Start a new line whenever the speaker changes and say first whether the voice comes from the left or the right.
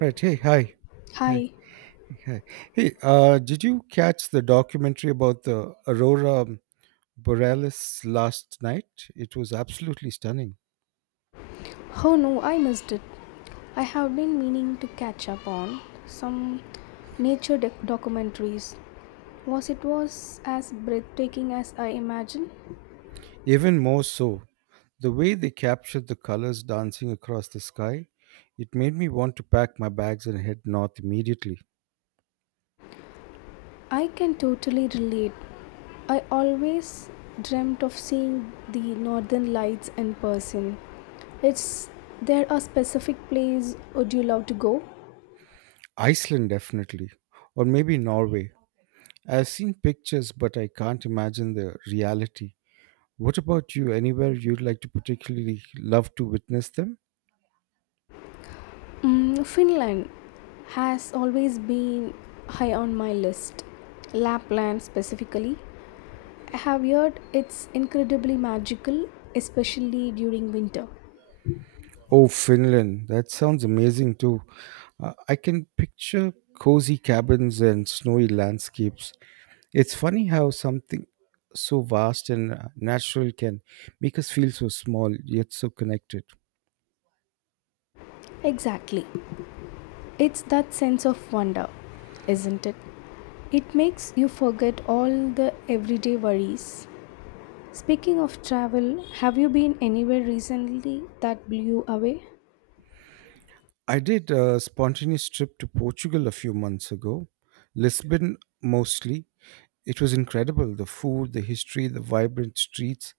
right: Right. Hey, hi. Hi.
left: Hi.
right: Hi. Hey, did you catch the documentary about the Aurora Borealis last night? It was absolutely stunning.
left: Oh no, I missed it. I have been meaning to catch up on some documentaries. Was it was as breathtaking as I imagined?
right: Even more so, the way they captured the colors dancing across the sky, it made me want to pack my bags and head north immediately.
left: I can totally relate. I always dreamt of seeing the northern lights in person. It's there a specific place would you love to go?
right: Iceland, definitely. Or maybe Norway. I've seen pictures, but I can't imagine the reality. What about you? Anywhere you'd like to particularly love to witness them?
left: Mm, Finland has always been high on my list. Lapland specifically. I have heard it's incredibly magical, especially during winter.
right: Oh, Finland. That sounds amazing too. I can picture cozy cabins and snowy landscapes. It's funny how something so vast and natural can make us feel so small yet so connected.
left: Exactly. It's that sense of wonder, isn't it? It makes you forget all the everyday worries. Speaking of travel, have you been anywhere recently that blew you away?
right: I did a spontaneous trip to Portugal a few months ago, Lisbon mostly. It was incredible the food, the history, the vibrant streets.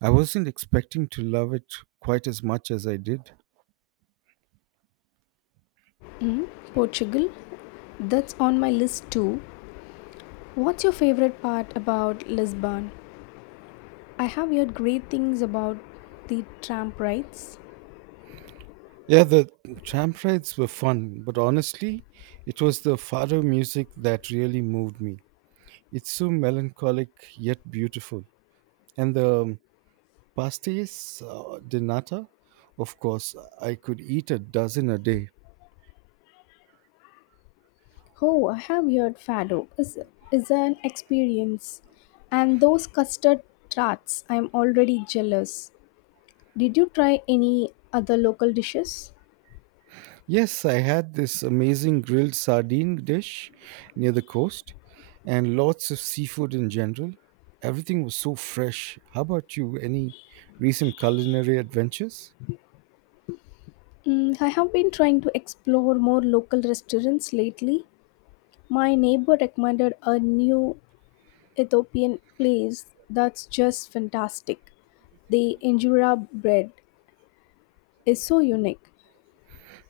right: I wasn't expecting to love it quite as much as I did.
left: Portugal? That's on my list too. What's your favorite part about Lisbon? I have heard great things about the tram rides.
right: Yeah, the tram rides were fun, but honestly, it was the fado music that really moved me. It's so melancholic yet beautiful. And the pastéis de nata, of course, I could eat a dozen a day.
left: Oh, I have heard fado is an experience, and those custard tarts. I'm already jealous. Did you try any other local dishes?
right: Yes, I had this amazing grilled sardine dish near the coast and lots of seafood in general. Everything was so fresh. How about you? Any recent culinary adventures?
left: Mm, I have been trying to explore more local restaurants lately. My neighbor recommended a new Ethiopian place that's just fantastic. The injera bread is so unique.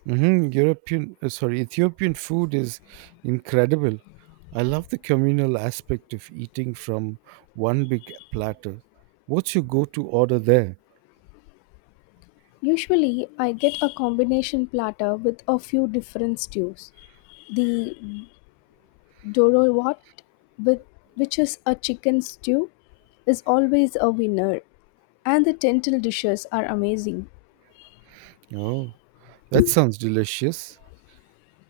right: Hmm, European, sorry, Ethiopian food is incredible. I love the communal aspect of eating from one big platter. What's your go-to order there?
left: Usually, I get a combination platter with a few different stews. The dorowat, with, which is a chicken stew, is always a winner. And the lentil dishes are amazing.
right: Oh, that sounds delicious.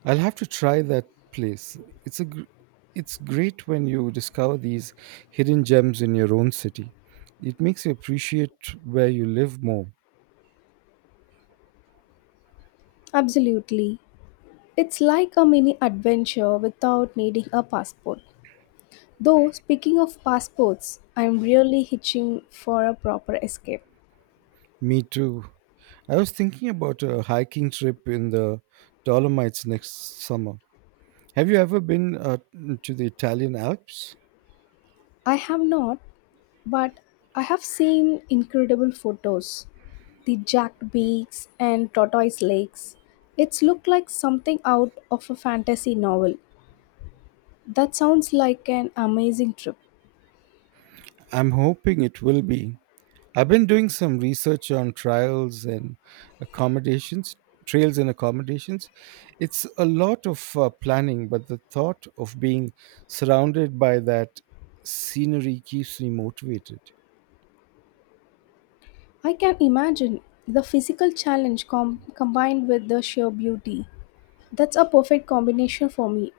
right: I'll have to try that place. It's a, gr- it's great when you discover these hidden gems in your own city. It makes you appreciate where you live more.
left: Absolutely. It's like a mini adventure without needing a passport. Though, speaking of passports, I'm really hitching for a proper escape.
right: Me too. I was thinking about a hiking trip in the Dolomites next summer. Have you ever been to the Italian Alps?
left: I have not, but I have seen incredible photos. The jagged beaks and tortoise lakes. It's looked like something out of a fantasy novel. That sounds like an amazing trip.
right: I'm hoping it will be. I've been doing some research on accommodations, trails and accommodations. It's a lot of planning, but the thought of being surrounded by that scenery keeps me motivated.
left: I can imagine the physical combined with the sheer beauty. That's a perfect combination for me.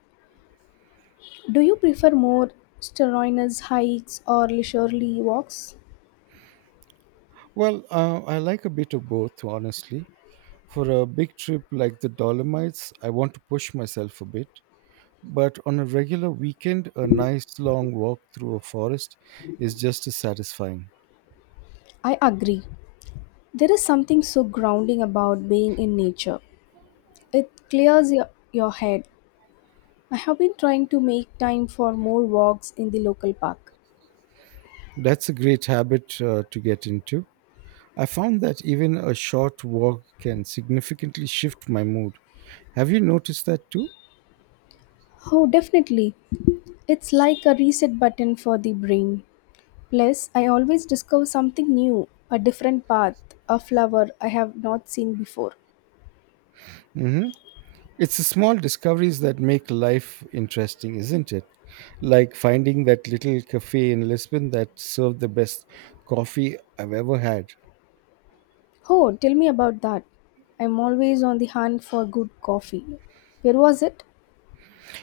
left: Do you prefer more strenuous hikes or leisurely walks?
right: Well, I like a bit of both, honestly. For a big trip like the Dolomites, I want to push myself a bit, but on a regular weekend, a nice long walk through a forest is just as satisfying.
left: I agree. There is something so grounding about being in nature. It clears your head. I have been trying to make time for more walks in the local park.
right: That's a great habit to get into. I found that even a short walk can significantly shift my mood. Have you noticed that too?
left: Oh, definitely. It's like a reset button for the brain. Plus, I always discover something new, a different path, a flower I have not seen before.
right: Hmm. It's the small discoveries that make life interesting, isn't it? Like finding that little cafe in Lisbon that served the best coffee I've ever had.
left: Oh, tell me about that. I'm always on the hunt for good coffee. Where was it?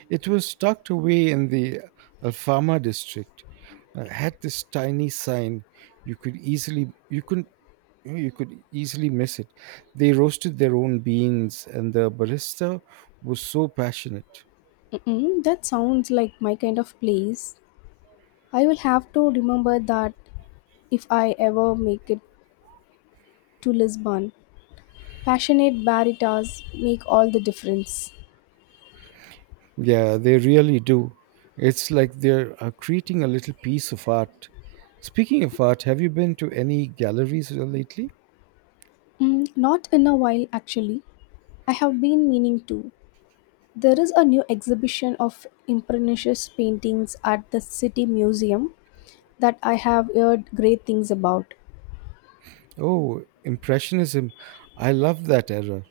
right: It was tucked away in the Alfama district. Had this tiny sign. You could easily you couldn't You could easily miss it. They roasted their own beans, and the barista was so passionate.
left: Mm-mm, that sounds like my kind of place. I will have to remember that if I ever make it to Lisbon. Passionate baritas make all the difference.
right: Yeah, they really do. It's like they're creating a little piece of art. Speaking of art, have you been to any galleries lately?
left: Mm, not in a while, actually. I have been meaning to. There is a new exhibition of Impressionist paintings at the City Museum that I have heard great things about.
right: Oh, Impressionism. I love that era.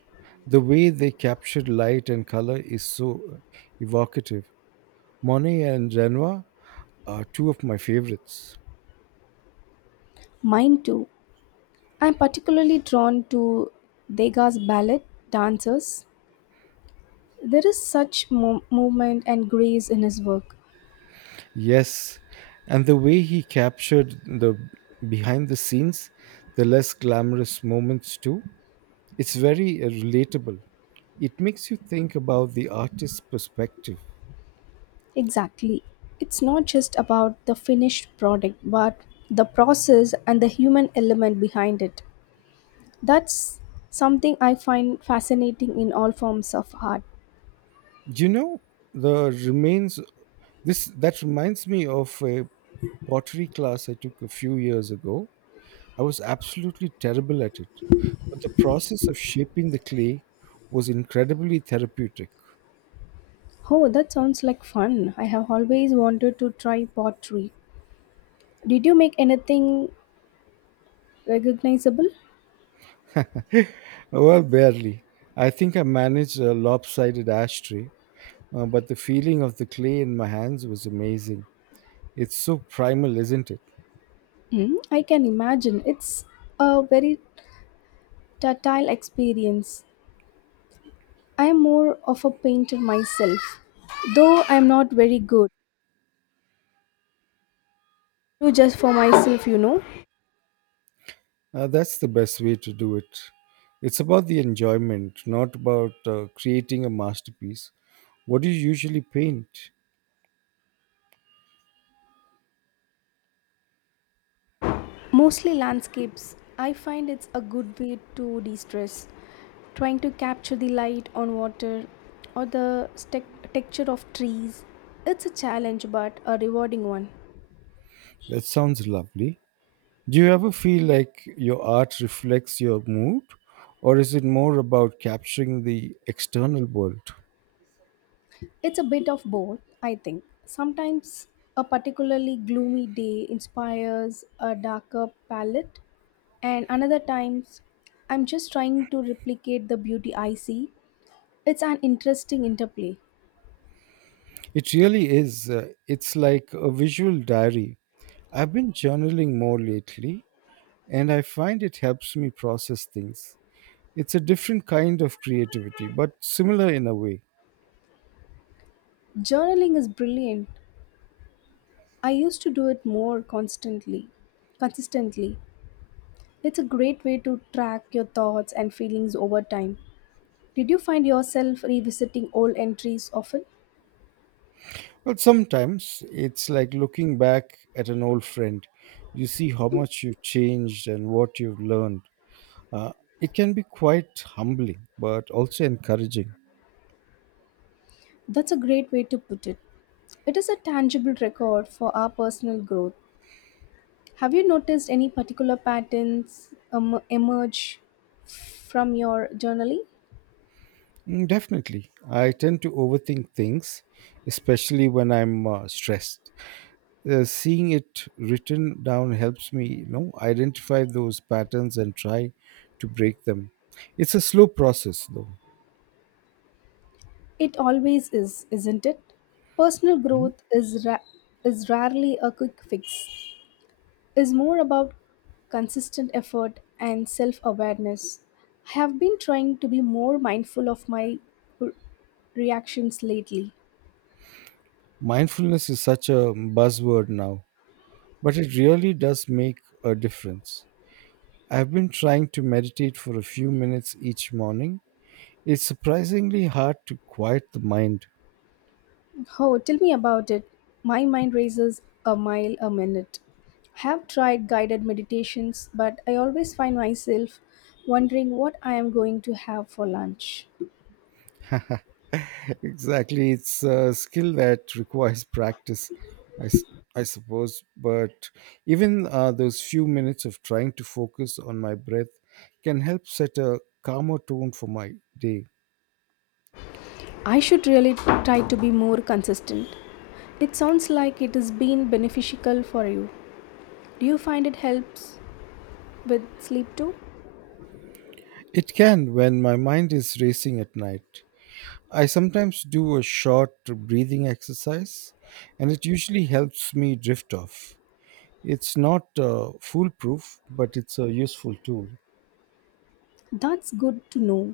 right: The way they captured light and color is so evocative. Monet and Renoir are two of my favorites.
left: Mine too. I'm particularly drawn to Degas' ballet dancers. There is such movement and grace in his work.
right: Yes, and the way he captured the behind the scenes, the less glamorous moments too, it's very relatable. It makes you think about the artist's perspective.
left: Exactly. It's not just about the finished product, but the process and the human element behind it. That's something I find fascinating in all forms of art.
right: You know, the remains this that reminds me of a pottery class I took a few years ago. I was absolutely terrible at it, but the process of shaping the clay was incredibly therapeutic.
left: Oh, that sounds like fun. I have always wanted to try pottery. Did you make anything recognizable?
right: Well, barely. I think I managed a lopsided ashtray, but the feeling of the clay in my hands was amazing. It's so primal, isn't it?
left: Mm, I can imagine. It's a very tactile experience. I am more of a painter myself, though I am not very good. Do just for myself, you know.
right: That's the best way to do it. It's about the enjoyment, not about creating a masterpiece. What do you usually paint?
left: Mostly landscapes. I find it's a good way to de stress. Trying to capture the light on water or the texture of trees. It's a challenge, but a rewarding one.
right: That sounds lovely. Do you ever feel like your art reflects your mood, or is it more about capturing the external world?
left: It's a bit of both, I think. Sometimes a particularly gloomy day inspires a darker palette, and another times I'm just trying to replicate the beauty I see. It's an interesting interplay.
right: It really is. It's like a visual diary. I've been journaling more lately, and I find it helps me process things. It's a different kind of creativity, but similar in a way.
left: Journaling is brilliant. I used to do it consistently. It's a great way to track your thoughts and feelings over time. Did you find yourself revisiting old entries often?
right: Well, sometimes it's like looking back at an old friend. You see how much you've changed and what you've learned. Uh, it can be quite humbling, but also encouraging.
left: That's a great way to put it. It is a tangible record for our personal growth. Have you noticed any particular patterns emerge from your journaling?
right: Mm, definitely. I tend to overthink things, especially when I'm stressed. Seeing it written down helps me, you know, identify those patterns and try to break them. It's a slow process, though.
left: It always is, isn't it? Personal growth is rarely a quick fix. Is more about consistent effort and self-awareness. I have been trying to be more mindful of my r- reactions lately.
right: Mindfulness is such a buzzword now, but it really does make a difference. I've been trying to meditate for a few minutes each morning. It's surprisingly hard to quiet the mind.
left: Oh, tell me about it. My mind races a mile a minute. I have tried guided meditations, but I always find myself wondering what I am going to have for lunch.
right: Exactly, it's a skill that requires practice, I, s- I suppose. But even those few minutes of trying to focus on my breath can help set a calmer tone for my day.
left: I should really try to be more consistent. It sounds like it has been beneficial for you. Do you find it helps with sleep too?
right: It can when my mind is racing at night. I sometimes do a short breathing exercise, and it usually helps me drift off. It's not foolproof, but it's a useful tool.
left: That's good to know.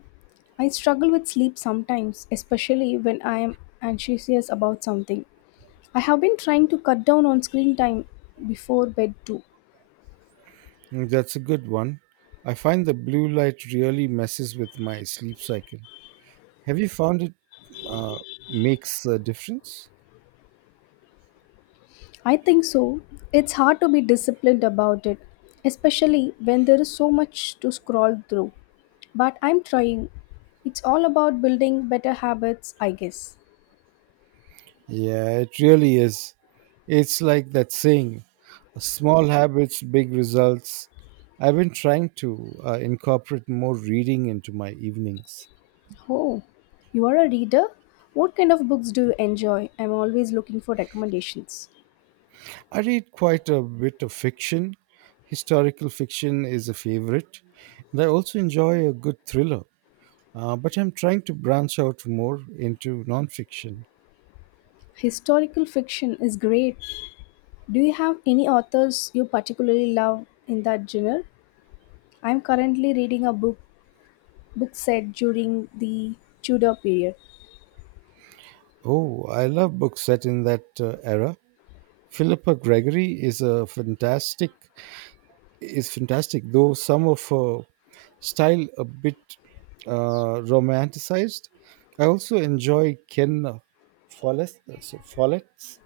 left: I struggle with sleep sometimes, especially when I am anxious about something. I have been trying to cut down on screen time before bed too.
right: Mm, that's a good one. I find the blue light really messes with my sleep cycle. Have you found it uh, makes a difference?
left: I think so. It's hard to be disciplined about it, especially when there is so much to scroll through. But I'm trying. It's all about building better habits, I guess.
right: Yeah, it really is. It's like that saying, small habits, big results. I've been trying to incorporate more reading into my evenings.
left: Oh, you are a reader? What kind of books do you enjoy? I'm always looking for recommendations.
right: I read quite a bit of fiction. Historical fiction is a favorite, and I also enjoy a good thriller. But I'm trying to branch out more into nonfiction.
left: Historical fiction is great. Do you have any authors you particularly love in that genre? I'm currently reading a book set during the Tudor period.
right: Oh, I love books set in that era. Philippa Gregory is a fantastic is fantastic, though some of her style a bit romanticized. I also enjoy Ken Follett's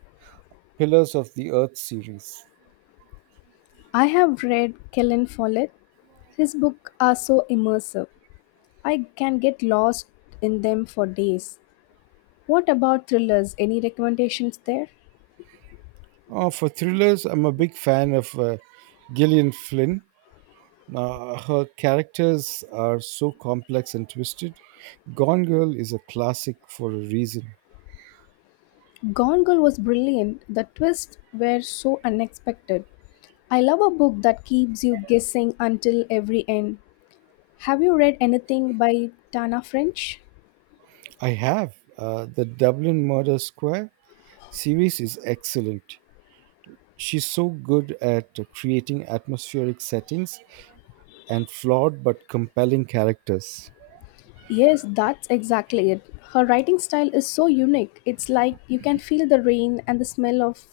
right: Pillars of the Earth series.
left: I have read Kellen Follett. His books are so immersive. I can get lost in them for days. What about thrillers? Any recommendations there?
right: For thrillers, I'm a big fan of Gillian Flynn. Her characters are so complex and twisted. Gone Girl is a classic for a reason.
left: Gone Girl was brilliant. The twists were so unexpected. I love a book that keeps you guessing until every end. Have you read anything by Tana French?
right: I have. The Dublin Murder Square series is excellent. She's so good at creating atmospheric settings and flawed but compelling characters.
left: Yes, that's exactly it. Her writing style is so unique. It's like you can feel the rain and the smell of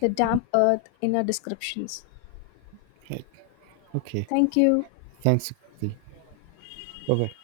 left: the damp earth in her descriptions.
right: Right. Okay.
left: Thank you.
right: Thanks. Kruti. Bye bye.